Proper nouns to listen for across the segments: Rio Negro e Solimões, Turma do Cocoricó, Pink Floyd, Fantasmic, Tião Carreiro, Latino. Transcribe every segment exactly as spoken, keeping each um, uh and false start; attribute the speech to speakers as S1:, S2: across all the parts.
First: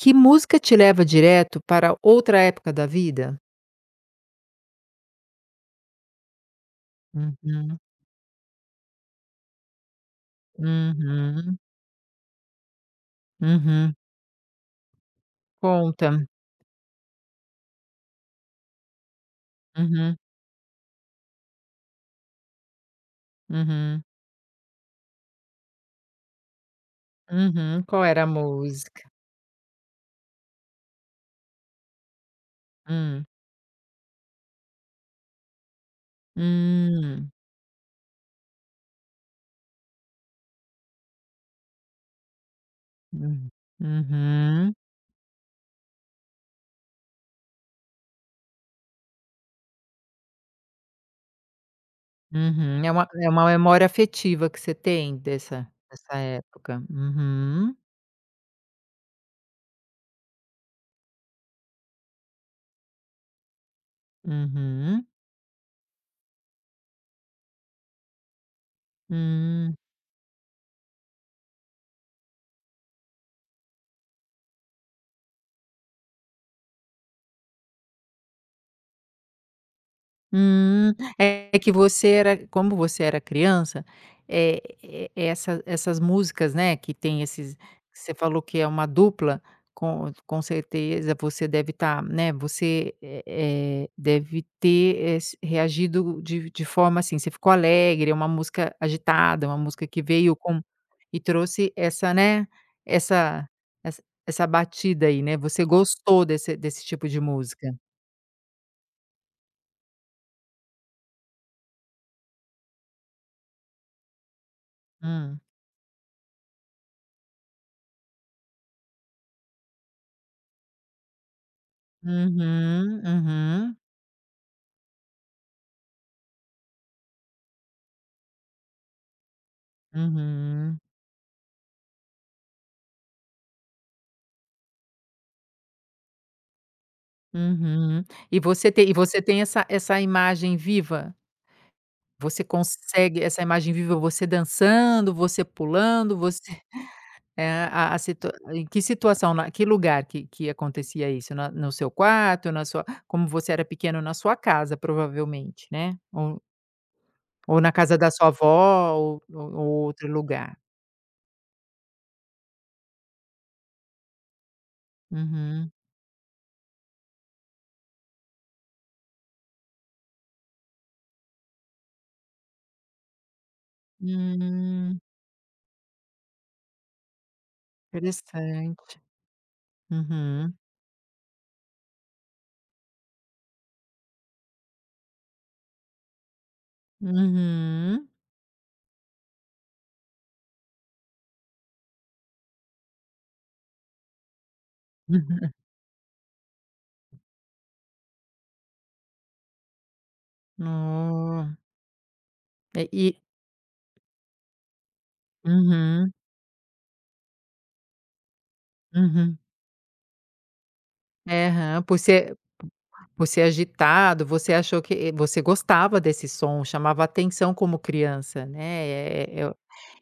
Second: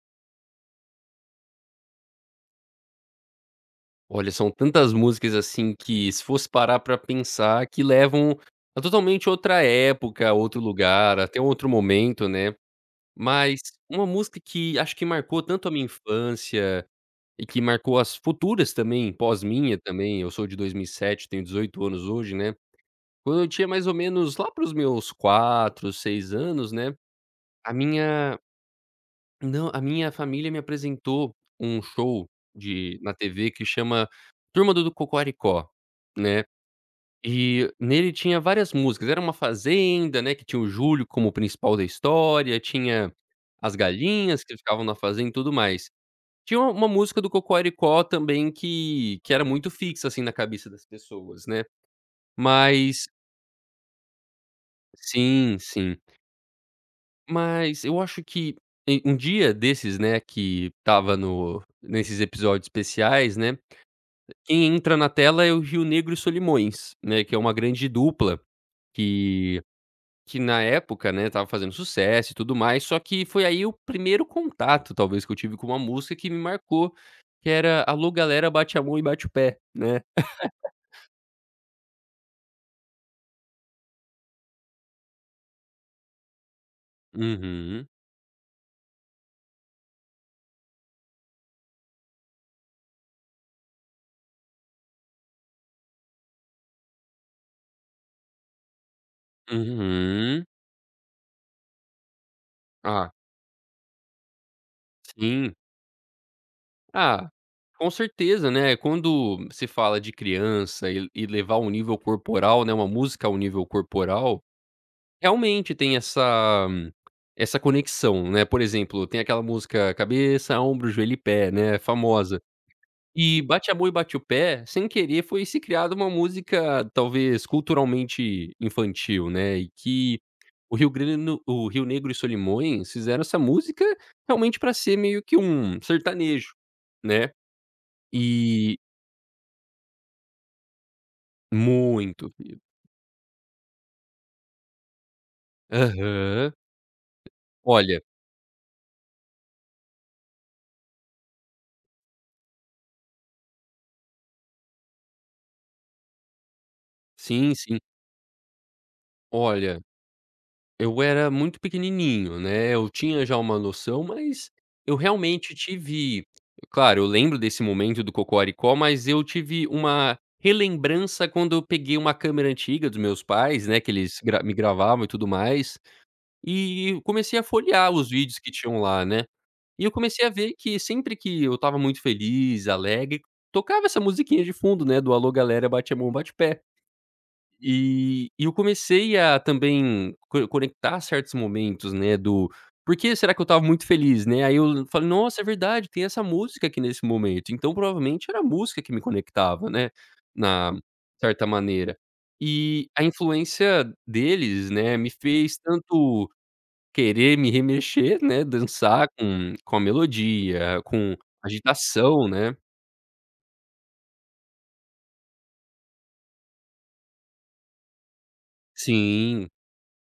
S1: Que música te leva direto para outra época da vida?
S2: Olha, são tantas músicas, assim, que se fosse parar pra pensar
S1: Uhum,
S2: que levam a totalmente outra época, outro lugar, até
S1: uhum,
S2: outro momento, né. Mas
S1: uhum.
S2: uma música que acho que marcou tanto a minha
S1: Conta.
S2: infância e que marcou as futuras também, pós minha
S1: Uhum,
S2: também, eu sou de dois mil e sete, tenho dezoito anos hoje, né. Quando eu tinha mais ou
S1: uhum,
S2: menos lá para os meus quatro, seis anos, né, a
S1: uhum. Qual era a
S2: minha,
S1: música?
S2: não, a minha família me apresentou um show de na
S1: Hum.
S2: tê vê que chama Turma do Cocoricó, né,
S1: Hum.
S2: e nele tinha várias músicas, era uma fazenda, né, que tinha o Júlio como o principal da história, tinha
S1: Hum.
S2: as galinhas que
S1: Uhum,
S2: ficavam na fazenda e tudo mais. Tinha uma uma música do Cocoricó também que que era muito fixa, assim, na cabeça das pessoas, né,
S1: uhum. É
S2: mas
S1: uma é uma memória afetiva que você tem
S2: sim,
S1: dessa
S2: sim.
S1: dessa época? Uhum,
S2: Mas eu acho que em um dia desses, né, que estava no nesses episódios especiais, né, quem entra
S1: uhum.
S2: na tela é o Rio Negro e Solimões, né, que é uma grande dupla que
S1: Hum.
S2: que na época, né, estava fazendo sucesso e tudo mais, só que foi aí o primeiro contato talvez que eu tive com uma música que me marcou, que era "Alô galera, bate a mão e bate o pé", né.
S1: Hum, é que você era, como você era criança, eh, e essa essas músicas, né, que tem esses,
S2: Uhum,
S1: você falou que é uma dupla, com com certeza você deve estar, né, você, eh eh, deve ter, eh, s reagido de de forma assim, você ficou alegre, é uma música agitada, uma música que veio
S2: uhum.
S1: com e trouxe essa, né,
S2: Ah,
S1: essa essa essa batida aí, né,
S2: sim.
S1: você gostou desse desse tipo de
S2: Ah,
S1: música.
S2: com certeza, né, quando se fala de criança e e levar um nível corporal, né, uma música ao nível corporal,
S1: Hum.
S2: realmente tem essa essa conexão, né, por exemplo, tem aquela música cabeça, ombro, joelho e pé, né, famosa.
S1: Uhum,
S2: E bate a
S1: uhum,
S2: mão e bate o pé, sem querer foi se criada uma música talvez culturalmente infantil, né, e que o
S1: uhum,
S2: Rio Grande no o Rio Negro e Solimões fizeram essa música realmente para ser meio que um sertanejo, né.
S1: uhum. E você
S2: E
S1: tem e você tem essa essa imagem viva?
S2: muito
S1: Você
S2: frio.
S1: consegue essa imagem viva, você dançando, você pulando,
S2: Aham.
S1: você é a a
S2: Olha,
S1: situa, em que situação, na que lugar que que acontecia isso? Na, no seu quarto, na sua, como você era pequeno, na sua casa, provavelmente, né? Ou
S2: sim,
S1: ou na
S2: sim.
S1: casa da sua avó ou ou ou
S2: Olha,
S1: outro lugar.
S2: eu era muito pequenininho, né, eu tinha já uma noção, mas eu realmente
S1: Uhum.
S2: tive, claro, eu lembro desse momento do Cocoricó, mas eu tive uma relembrança quando eu peguei uma câmera antiga dos meus pais, né, que eles gra me
S1: Hum,
S2: gravavam e tudo mais. E eu comecei a folhear os vídeos que tinham
S1: interessante.
S2: lá, né. E eu comecei a ver
S1: Uhum,
S2: que sempre que eu estava muito feliz, alegre, tocava essa musiquinha de fundo, né, do "Alô galera, bate a mão, bate o pé".
S1: uhum.
S2: E e eu comecei a também co conectar certos momentos, né, do por que será que eu estava muito feliz, né. Aí eu falei: "Nossa, é
S1: Uhum.
S2: verdade, tem essa música aqui nesse momento". Então provavelmente era a música que me conectava, né, na certa
S1: Oh,
S2: maneira. E
S1: é
S2: a
S1: e
S2: influência deles, né, me fez
S1: uhum,
S2: tanto querer me remexer, né, dançar
S1: uhum.
S2: com com a melodia, com
S1: É, aham. Por
S2: agitação,
S1: ser
S2: né.
S1: por ser agitado, você achou que você gostava desse som, chamava atenção como criança, né, eh eh,
S2: Sim.
S1: eu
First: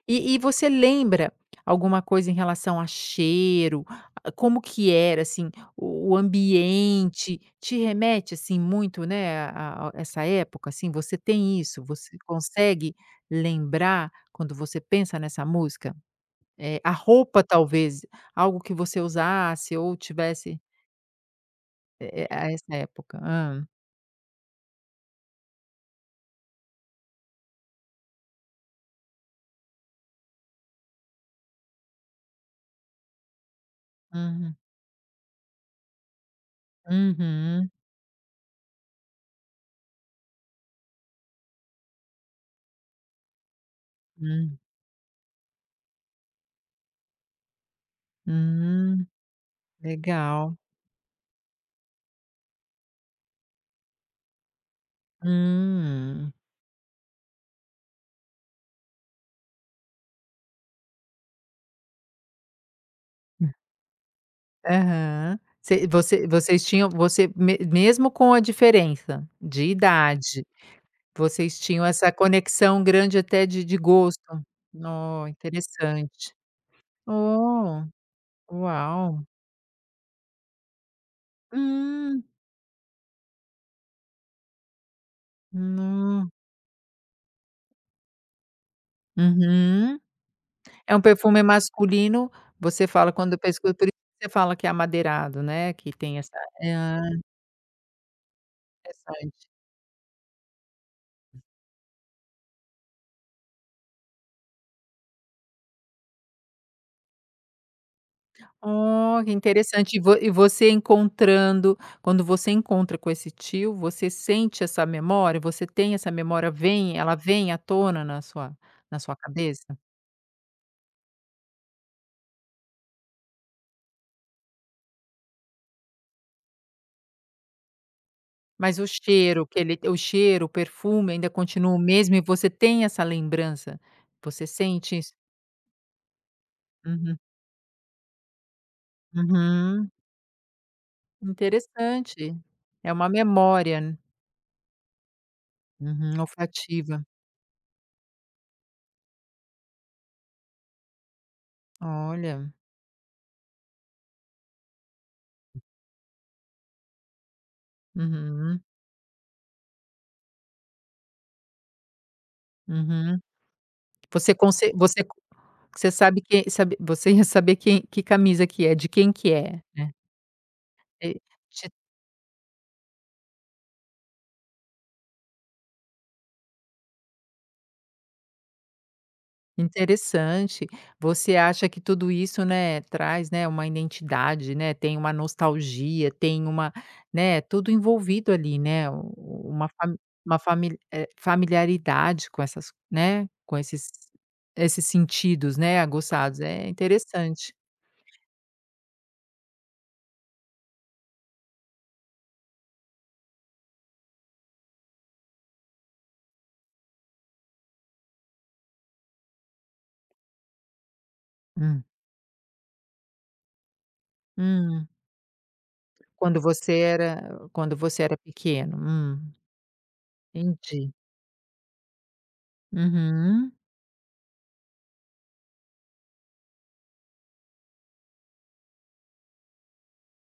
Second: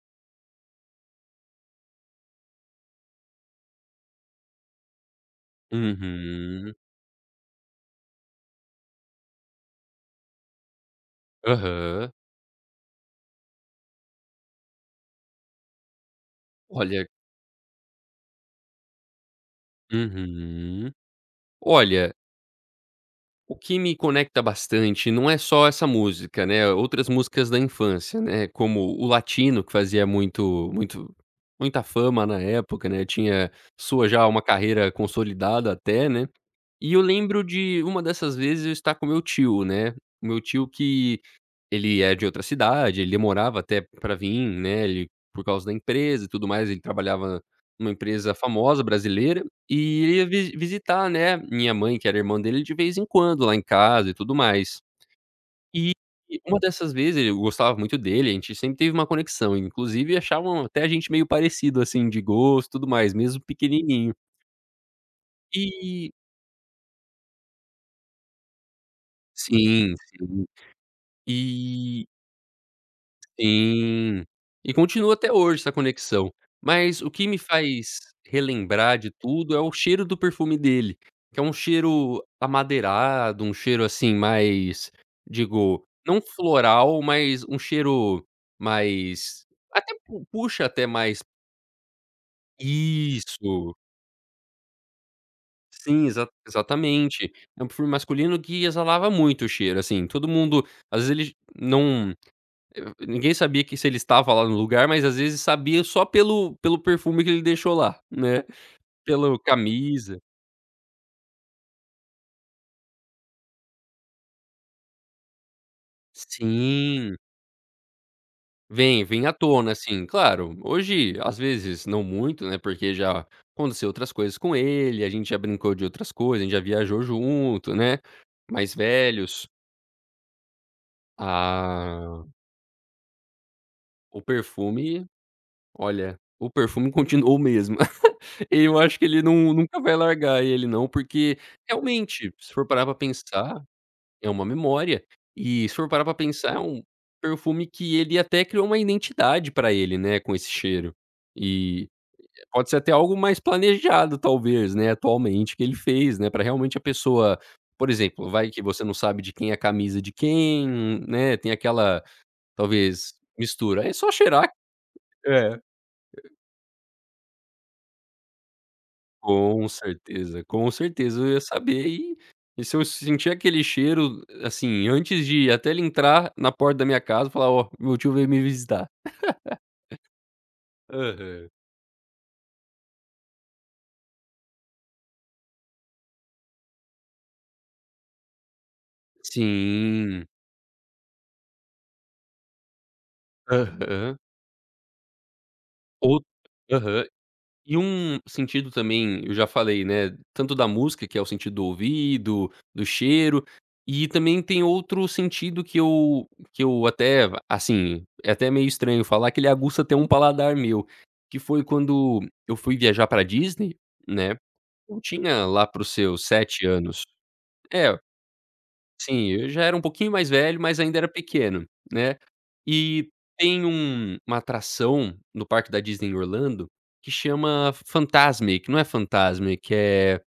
S1: e e você lembra alguma coisa em relação a cheiro? A- Como que era, assim, o o
S2: Uhum.
S1: ambiente? Te remete, assim, muito, né, a a essa época, assim, você tem isso?
S2: Aham.
S1: Você consegue lembrar quando você pensa nessa música? Eh, a
S2: Olha,
S1: roupa talvez, algo que você usasse ou tivesse,
S2: uhum.
S1: eh
S2: Olha,
S1: eh, a essa época.
S2: o
S1: Hã.
S2: que me conecta bastante não é só essa música, né, outras músicas da infância, né, como o Latino que fazia muito muito muita fama na época, né, tinha sua já uma
S1: Uhum.
S2: carreira consolidada até, né. E eu lembro
S1: Uhum.
S2: de uma dessas vezes eu estar com meu tio, né, o meu tio que ele é de outra cidade, ele demorava até pra vir,
S1: Hum.
S2: né, ele por causa da empresa e tudo mais, ele trabalhava numa empresa famosa
S1: Hum,
S2: brasileira, e ele ia vi
S1: legal.
S2: visitar, né, minha mãe, que era irmã dele, de vez em quando lá em casa e tudo mais. E
S1: Hum.
S2: uma dessas vezes ele eu gostava muito dele, a gente sempre teve uma conexão, inclusive achavam até a gente meio parecido, assim, de gosto, e tudo mais, mesmo pequenininho.
S1: Aham. Você
S2: E
S1: você vocês tinham, você me mesmo com a diferença de
S2: sim,
S1: idade,
S2: sim.
S1: vocês tinham
S2: E
S1: essa conexão grande até de de gosto.
S2: sim. E continua
S1: Oh,
S2: até hoje essa
S1: interessante.
S2: conexão. Mas o que me
S1: Oh,
S2: faz relembrar de
S1: uau.
S2: tudo é o cheiro do perfume dele, que é um cheiro
S1: Hum.
S2: amadeirado, um cheiro, assim, mais, digo, não
S1: No.
S2: floral, mas um cheiro mais até
S1: Uhum.
S2: pu puxa até
S1: É um
S2: mais
S1: perfume masculino, você fala quando pescu
S2: isso.
S1: por isso que você fala que é amadeirado, né, que
S2: Sim,
S1: tem
S2: exa
S1: essa ah,
S2: exatamente. É um perfume masculino que exalava muito
S1: interessante.
S2: o cheiro, assim, todo mundo às vezes ele não. Eu, ninguém sabia que se ele estava lá no lugar, mas às vezes sabia só pelo pelo perfume que ele deixou lá, né,
S1: Oh, que
S2: pelo
S1: interessante. E vo
S2: camisa.
S1: e você encontrando, quando você encontra com esse tio, você sente essa memória? Você tem essa memória, vem, ela
S2: Sim,
S1: vem à tona na sua, na
S2: vem,
S1: sua
S2: vem à tona,
S1: cabeça?
S2: assim, claro, hoje, às vezes, não muito, né, porque já aconteceu outras coisas com ele, a gente já brincou de outras coisas, a gente já viajou junto, né, mais
S1: Mas o cheiro
S2: velhos.
S1: que ele, o cheiro, o perfume ainda continua o mesmo e
S2: Ah,
S1: você tem essa lembrança?
S2: o
S1: Você sente
S2: perfume,
S1: isso?
S2: olha, o perfume
S1: Uhum,
S2: continuou o mesmo. Eu acho que ele não, nunca
S1: uhum.
S2: vai largar ele não, porque realmente,
S1: Interessante.
S2: se for parar
S1: É
S2: pra
S1: uma
S2: pensar,
S1: memória, né?
S2: é uma memória. E se for parar pra
S1: Uhum,
S2: pensar, é um
S1: olfativa.
S2: perfume que ele até criou uma identidade pra ele, né, com esse cheiro. E
S1: Olha.
S2: pode ser até algo mais planejado talvez, né, atualmente que ele fez, né, pra realmente a pessoa, por exemplo, vai que
S1: Uhum,
S2: você não sabe de quem é a camisa de quem, né, tem aquela, talvez,
S1: uhum.
S2: mistura. É só
S1: Você
S2: cheirar.
S1: conse você,
S2: É.
S1: você sabe que sabe, você ia saber quem que camisa que é, de quem que é.
S2: Com certeza, com
S1: E
S2: certeza eu ia
S1: te
S2: saber e e se eu sentir aquele cheiro, assim, antes de até ele entrar na porta da minha casa, falar: "Ó, meu tio veio me visitar".
S1: interessante. Você
S2: Aham.
S1: acha que tudo isso, né, traz, né, uma identidade, né, tem uma nostalgia, tem uma, né, tudo envolvido ali, né, u u- uma fa
S2: Sim.
S1: uma famili, eh, familiaridade com essas, né, com esses
S2: Aham.
S1: esses sentidos, né,
S2: Ou
S1: aguçados. É
S2: aham.
S1: interessante.
S2: E um sentido também, eu já falei, né, tanto da música, que é o sentido do ouvido, do cheiro, e também tem outro sentido que eu que eu até, assim, é até meio estranho falar, que ele aguça até um paladar meu, que foi
S1: Hum.
S2: quando eu fui viajar pra Disney, né,
S1: Hum.
S2: eu tinha lá para os seus
S1: Quando
S2: sete
S1: você
S2: anos.
S1: era quando
S2: É.
S1: você era pequeno.
S2: Sim,
S1: Hum,
S2: eu já era um pouquinho mais velho, mas
S1: entendi.
S2: ainda era pequeno, né. E
S1: Uhum.
S2: tem um uma atração no parque da Disney em Orlando que chama Fantasmic, não é Fantasmic, eh,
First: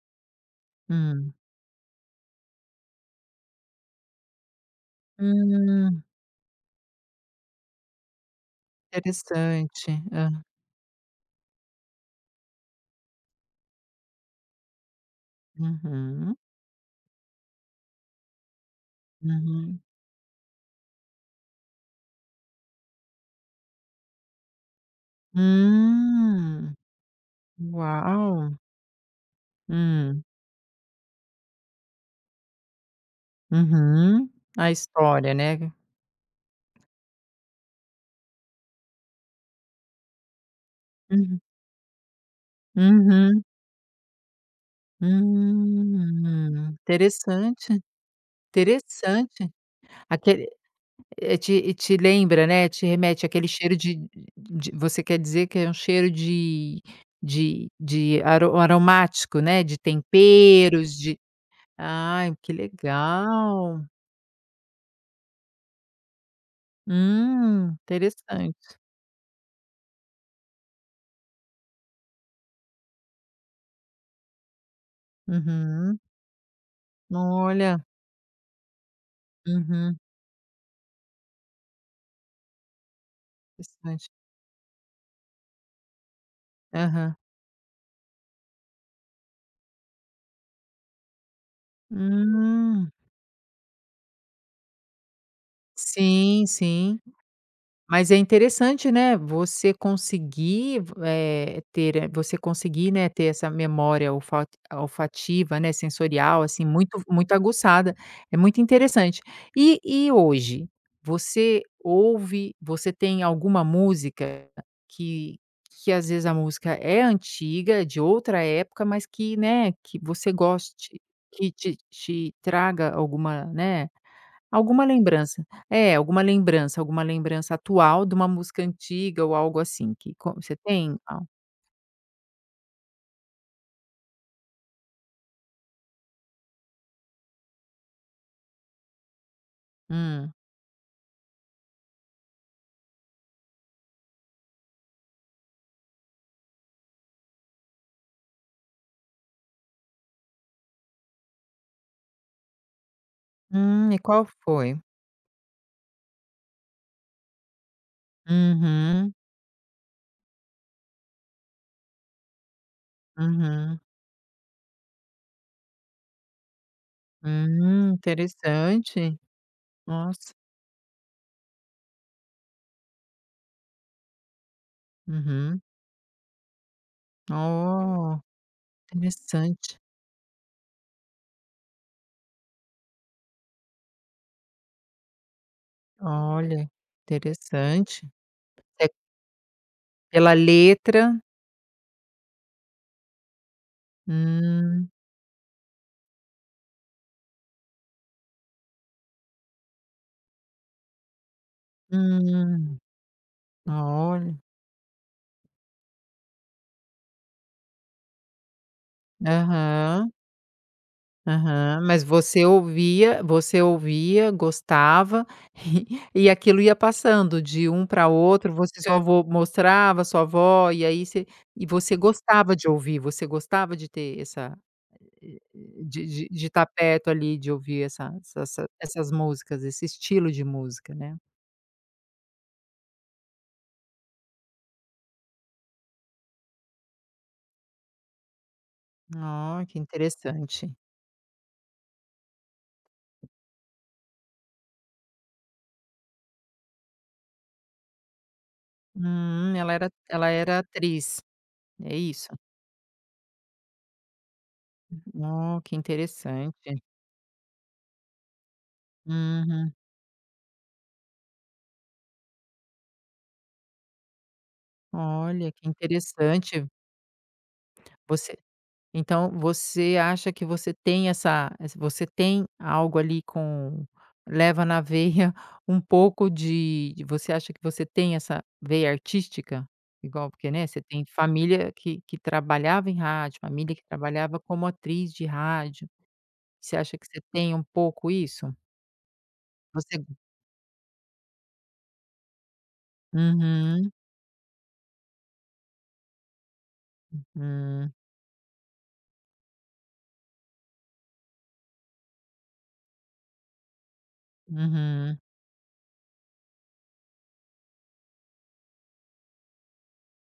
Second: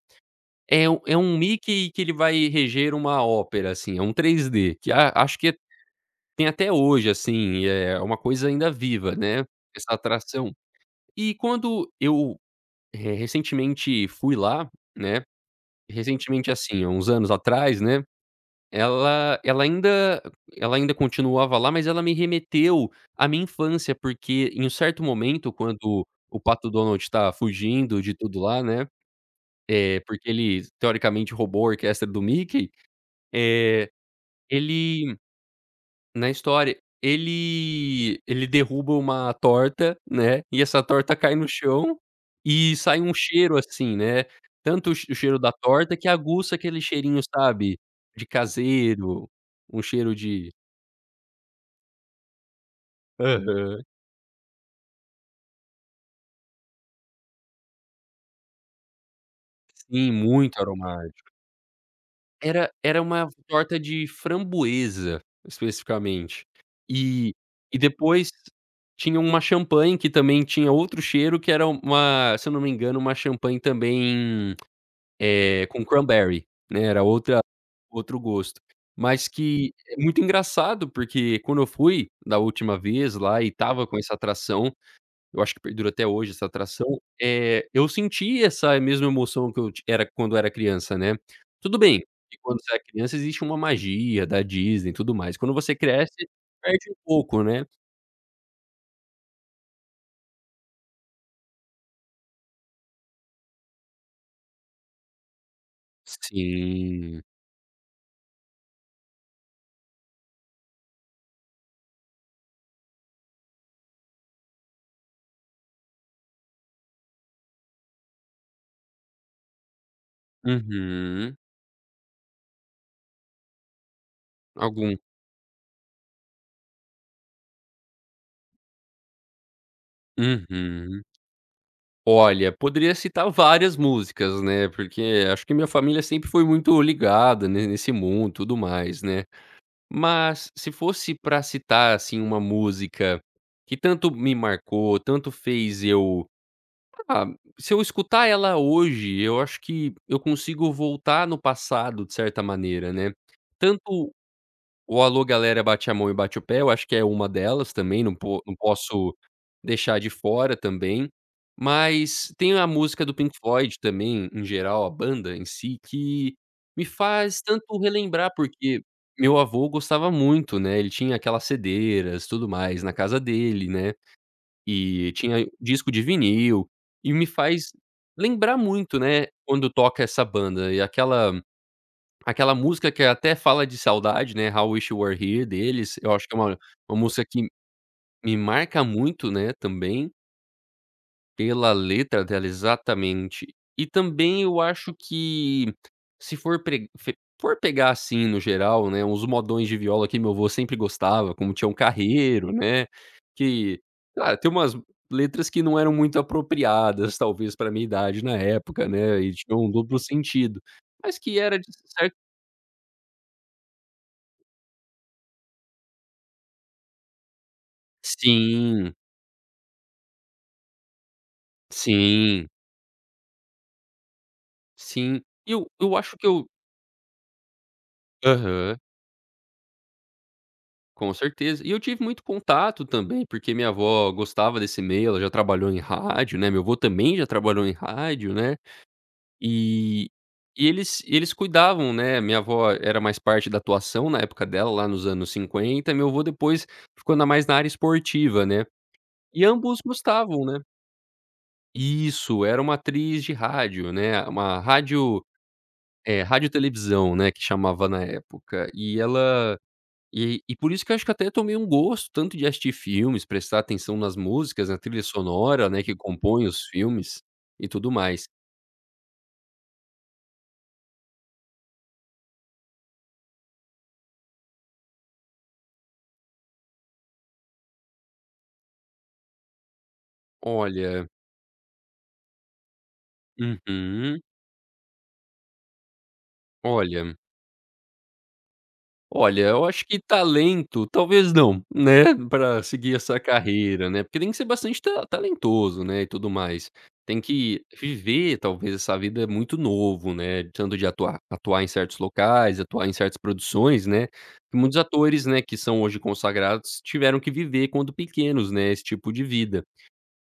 S2: é um é
S1: Hum.
S2: um Mickey que ele vai reger uma ópera, assim, é um três d que a acho que
S1: Hum,
S2: tem até hoje, assim, é é uma coisa ainda viva, né, essa
S1: interessante. Hã.
S2: atração. E quando eu, eh, recentemente fui lá, né,
S1: Uhum.
S2: recentemente assim, há uns anos atrás, né, ela ela
S1: Uhum.
S2: ainda ela ainda continuava lá, mas ela me remeteu à minha infância, porque em um certo momento, quando o Pato
S1: Hum.
S2: Donald está fugindo de tudo
S1: Uau.
S2: lá, né, é
S1: Hum.
S2: porque ele teoricamente roubou a orquestra do Mickey, é
S1: Uhum. A
S2: ele
S1: história, né.
S2: na história, ele ele derruba uma torta, né, e essa torta cai
S1: Uhum.
S2: no chão e sai um
S1: Uhum.
S2: cheiro, assim, né, tanto o che o cheiro da torta que aguça
S1: Hum.
S2: aquele cheirinho, sabe,
S1: Interessante,
S2: de caseiro,
S1: interessante.
S2: um cheiro
S1: Aque
S2: de.
S1: Eh, te te lembra, né, te remete àquele cheiro
S2: Aham.
S1: de de você quer dizer que é um cheiro de, de de aro um aromático, né, de
S2: Sim, muito
S1: temperos, de
S2: aromático.
S1: ai, que
S2: Era era uma torta
S1: legal.
S2: de framboesa, especificamente. E e
S1: Hum,
S2: depois
S1: interessante.
S2: tinha uma champanhe que também tinha outro cheiro que era uma, se eu não me engano, uma champanhe também, eh, com
S1: Uhum.
S2: cranberry, né, era outra,
S1: Olha.
S2: outro gosto. Mas que é
S1: Uhum.
S2: muito engraçado, porque quando eu fui da última vez lá e tava com
S1: Interessante.
S2: essa atração, eu acho que perdura até hoje essa atração,
S1: Aham.
S2: eh, eu senti essa mesma emoção que eu ti era quando era criança, né. Tudo bem que quando você é
S1: Hum.
S2: criança existe uma magia da Disney e tudo mais, quando você cresce,
S1: Sim,
S2: perde um
S1: sim.
S2: pouco, né.
S1: Mas é interessante, né, você conseguir, eh, ter, eh, você conseguir, né, ter essa memória olfa olfativa, né, sensorial, assim, muito
S2: Sim.
S1: muito aguçada. É muito interessante. E e hoje, você ouve, você tem alguma música que que às vezes a música é antiga, de outra época, mas que, né, que você goste,
S2: Uhum.
S1: que te te traga alguma, né, alguma
S2: Algum.
S1: lembrança. É, alguma lembrança, alguma lembrança atual de uma música antiga ou algo assim que co você tem?
S2: Uhum.
S1: Al
S2: Olha, poderia citar várias músicas, né, porque acho que minha família sempre foi muito ligada ne nesse mundo, tudo mais, né.
S1: hum.
S2: Mas se fosse pra citar, assim, uma música que tanto me marcou, tanto fez eu, ah, se eu escutar ela hoje, eu acho que eu consigo voltar no passado de certa maneira, né.
S1: Hum, e
S2: Tanto
S1: qual foi?
S2: o "Alô galera, bate a mão e bate o pé", eu acho que é uma delas também, não po não
S1: Uhum,
S2: posso deixar de fora também. Mas tem a música do Pink Floyd
S1: uhum.
S2: também, em geral, a banda em si, que me faz tanto
S1: Hum,
S2: relembrar, porque
S1: interessante.
S2: meu avô gostava
S1: Nossa.
S2: muito, né, ele tinha aquelas cedeiras, tudo mais, na casa dele, né, e tinha
S1: Uhum.
S2: disco de vinil, e me faz
S1: Oh,
S2: lembrar muito, né, quando
S1: interessante.
S2: toca essa banda e aquela, aquela música que até fala de saudade, né, "How Wish You Were Here" deles, eu acho que é uma
S1: Olha,
S2: uma música que
S1: interessante.
S2: me marca
S1: É
S2: muito, né, também,
S1: pela letra.
S2: pela letra dela, exatamente. E também eu
S1: Hum,
S2: acho que se for pre fe for pegar, assim, no geral, né, uns modões de viola que meu avô sempre gostava, como Tião Carreiro,
S1: hum.
S2: né, que,
S1: Olha.
S2: ah, tem umas letras que não eram muito apropriadas, talvez, para minha idade na época, né, e tinham um duplo
S1: Aham.
S2: sentido, mas que era de
S1: Aham, mas
S2: cer
S1: você ouvia, você ouvia, gostava e aquilo ia passando de um para outro, você,
S2: sim.
S1: sua avô mostrava, sua avó, e aí você e você
S2: Sim,
S1: gostava de ouvir, você gostava de ter essa
S2: sim.
S1: e
S2: E eu eu
S1: de
S2: acho que
S1: de
S2: eu,
S1: de estar perto ali, de ouvir essa essa
S2: aham,
S1: essas músicas, esse estilo de música,
S2: com
S1: né.
S2: certeza. E eu tive muito contato também, porque minha avó gostava desse meio, ela já trabalhou em rádio, né, meu avô também já trabalhou em rádio, né,
S1: Ah, que
S2: e e
S1: interessante.
S2: eles eles cuidavam, né, minha avó era mais parte da atuação na época dela, lá nos anos cinquenta, meu avô depois ficou na mais na área esportiva, né, e
S1: Hum, ela
S2: ambos
S1: era ela
S2: gostavam,
S1: era
S2: né.
S1: atriz, é isso?
S2: Isso, era uma atriz de rádio, né, uma rádio.
S1: Oh, que
S2: É, rádio e
S1: interessante.
S2: televisão, né, que chamava na época. E ela
S1: Uhum.
S2: e e por isso que eu acho que até tomei um gosto tanto de assistir filmes, prestar atenção nas músicas, na trilha
S1: Olha, que
S2: sonora, né, que compõe os
S1: interessante.
S2: filmes e tudo mais.
S1: Você então você acha que você tem essa essa, você tem algo ali com, leva na veia um pouco de de- você acha que você tem essa veia artística? Igual porque, né, você tem
S2: Olha,
S1: família que que trabalhava em rádio, família que
S2: uhum.
S1: trabalhava como atriz de rádio. Você acha que
S2: Olha.
S1: você tem um pouco isso?
S2: Olha, eu acho que
S1: Você
S2: talento, talvez não, né, para seguir essa carreira,
S1: uhum,
S2: né, porque tem que ser bastante ta talentoso, né, e tudo mais. Tem que
S1: hum,
S2: viver talvez essa vida é muito novo, né, tanto de atuar atuar em certos locais, atuar em certas produções, né, que muitos
S1: uhum,
S2: atores, né, que são hoje consagrados tiveram que viver quando pequenos, né, esse tipo de vida.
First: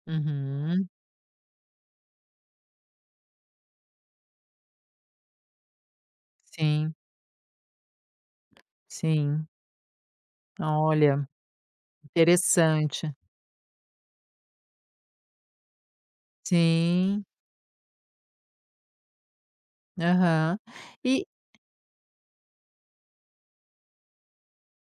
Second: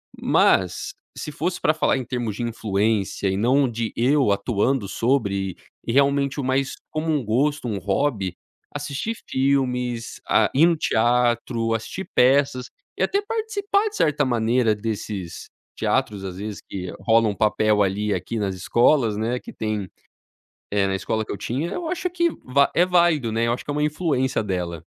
S1: uhum.
S2: Mas, se fosse para falar em termos de influência e não de eu atuando sobre, e realmente o mais
S1: Sim,
S2: como um gosto, um hobby, assistir
S1: sim.
S2: filmes, a ir no
S1: Olha,
S2: teatro, assistir peças e
S1: interessante.
S2: até participar de certa maneira desses teatros, às vezes, que
S1: Sim.
S2: rolam um papel ali e aqui nas escolas, né, que tem,
S1: Aham.
S2: eh, na escola
S1: E
S2: que eu tinha, eu acho que va é válido, né, eu acho que é uma influência dela.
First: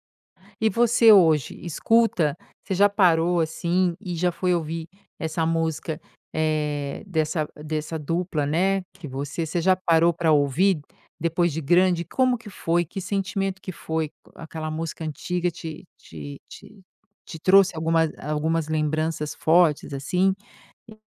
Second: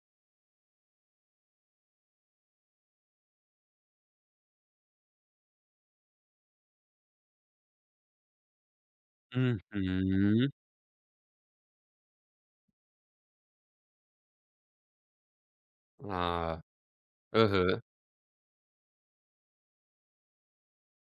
S1: e você hoje escuta, você já parou, assim, e já foi ouvir essa música, eh, dessa dessa dupla, né, que você você já parou para
S2: Uhum.
S1: ouvir depois de grande? Como que foi? Que sentimento que foi? Aquela música antiga te te
S2: Ah.
S1: te te trouxe
S2: Aham.
S1: algumas algumas lembranças fortes, assim?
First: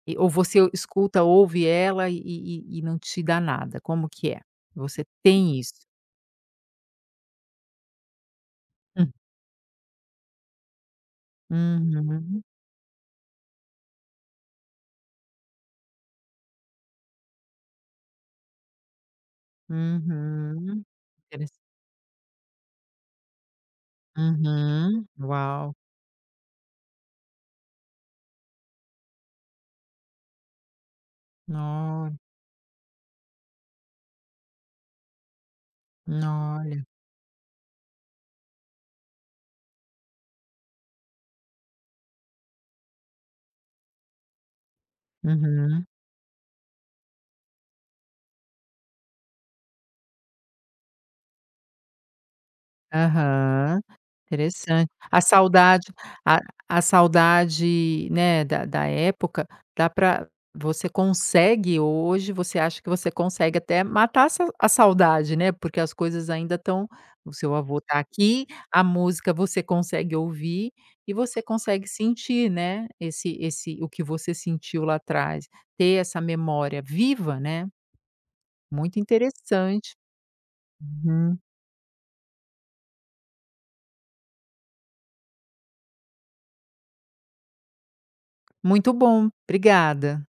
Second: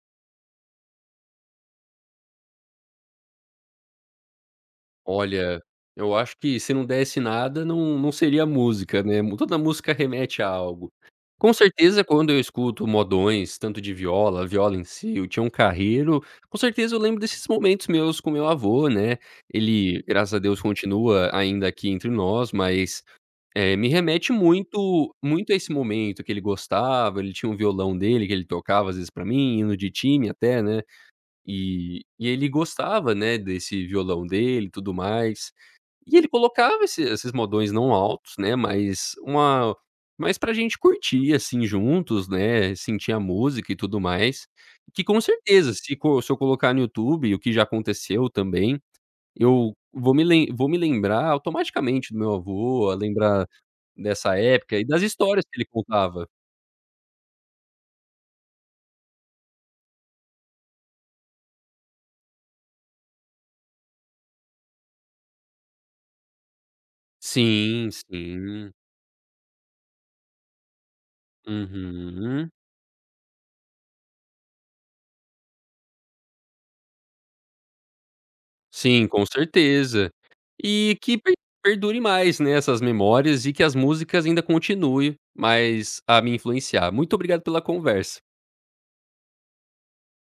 S1: E ou você escuta, ouve ela e e e não te dá nada, como que é? Você tem
S2: Olha,
S1: isso?
S2: eu acho que se não desse nada não não seria música,
S1: Hum.
S2: né, Mu- toda música remete a algo. Com certeza quando eu
S1: Uhum.
S2: escuto modões, tanto de viola, viola em si, o Tião Carreiro, com certeza eu lembro desses momentos meus com meu avô, né, ele, graças a Deus,
S1: Uhum.
S2: continua
S1: Interes
S2: ainda aqui entre nós, mas, eh, me remete
S1: Uhum.
S2: muito muito a esse
S1: Uau!
S2: momento que ele gostava, ele tinha um violão dele que ele tocava às vezes pra mim, hino de time até, né, e
S1: Nó
S2: e ele gostava, né, desse violão dele e tudo mais. E ele colocava
S1: olha.
S2: esse esses modões não altos, né, mas uma, mas pra gente curtir, assim, juntos, né, sentir a música e tudo mais, que com certeza
S1: Uhum.
S2: se co se eu colocar no YouTube, o que já aconteceu também, eu vou me lem vou me lembrar automaticamente do meu avô, a lembrar
S1: Aham,
S2: dessa época e
S1: interessante.
S2: das
S1: A
S2: histórias que ele
S1: saudade,
S2: contava.
S1: a a saudade, né, da da época, dá para, você consegue hoje, você acha que você consegue até matar a a saudade, né, porque as coisas ainda estão, o seu avô
S2: Sim,
S1: tá aqui,
S2: sim.
S1: a música você consegue ouvir e você consegue
S2: Uhum.
S1: sentir, né, esse esse, o que você sentiu lá atrás, ter essa memória viva, né, muito
S2: Sim, com
S1: interessante.
S2: certeza. E que per
S1: Uhum.
S2: perdure mais, né, essas memórias e que as músicas ainda continuem, mais a me influenciar. Muito obrigado pela conversa.
S1: Muito bom, obrigada.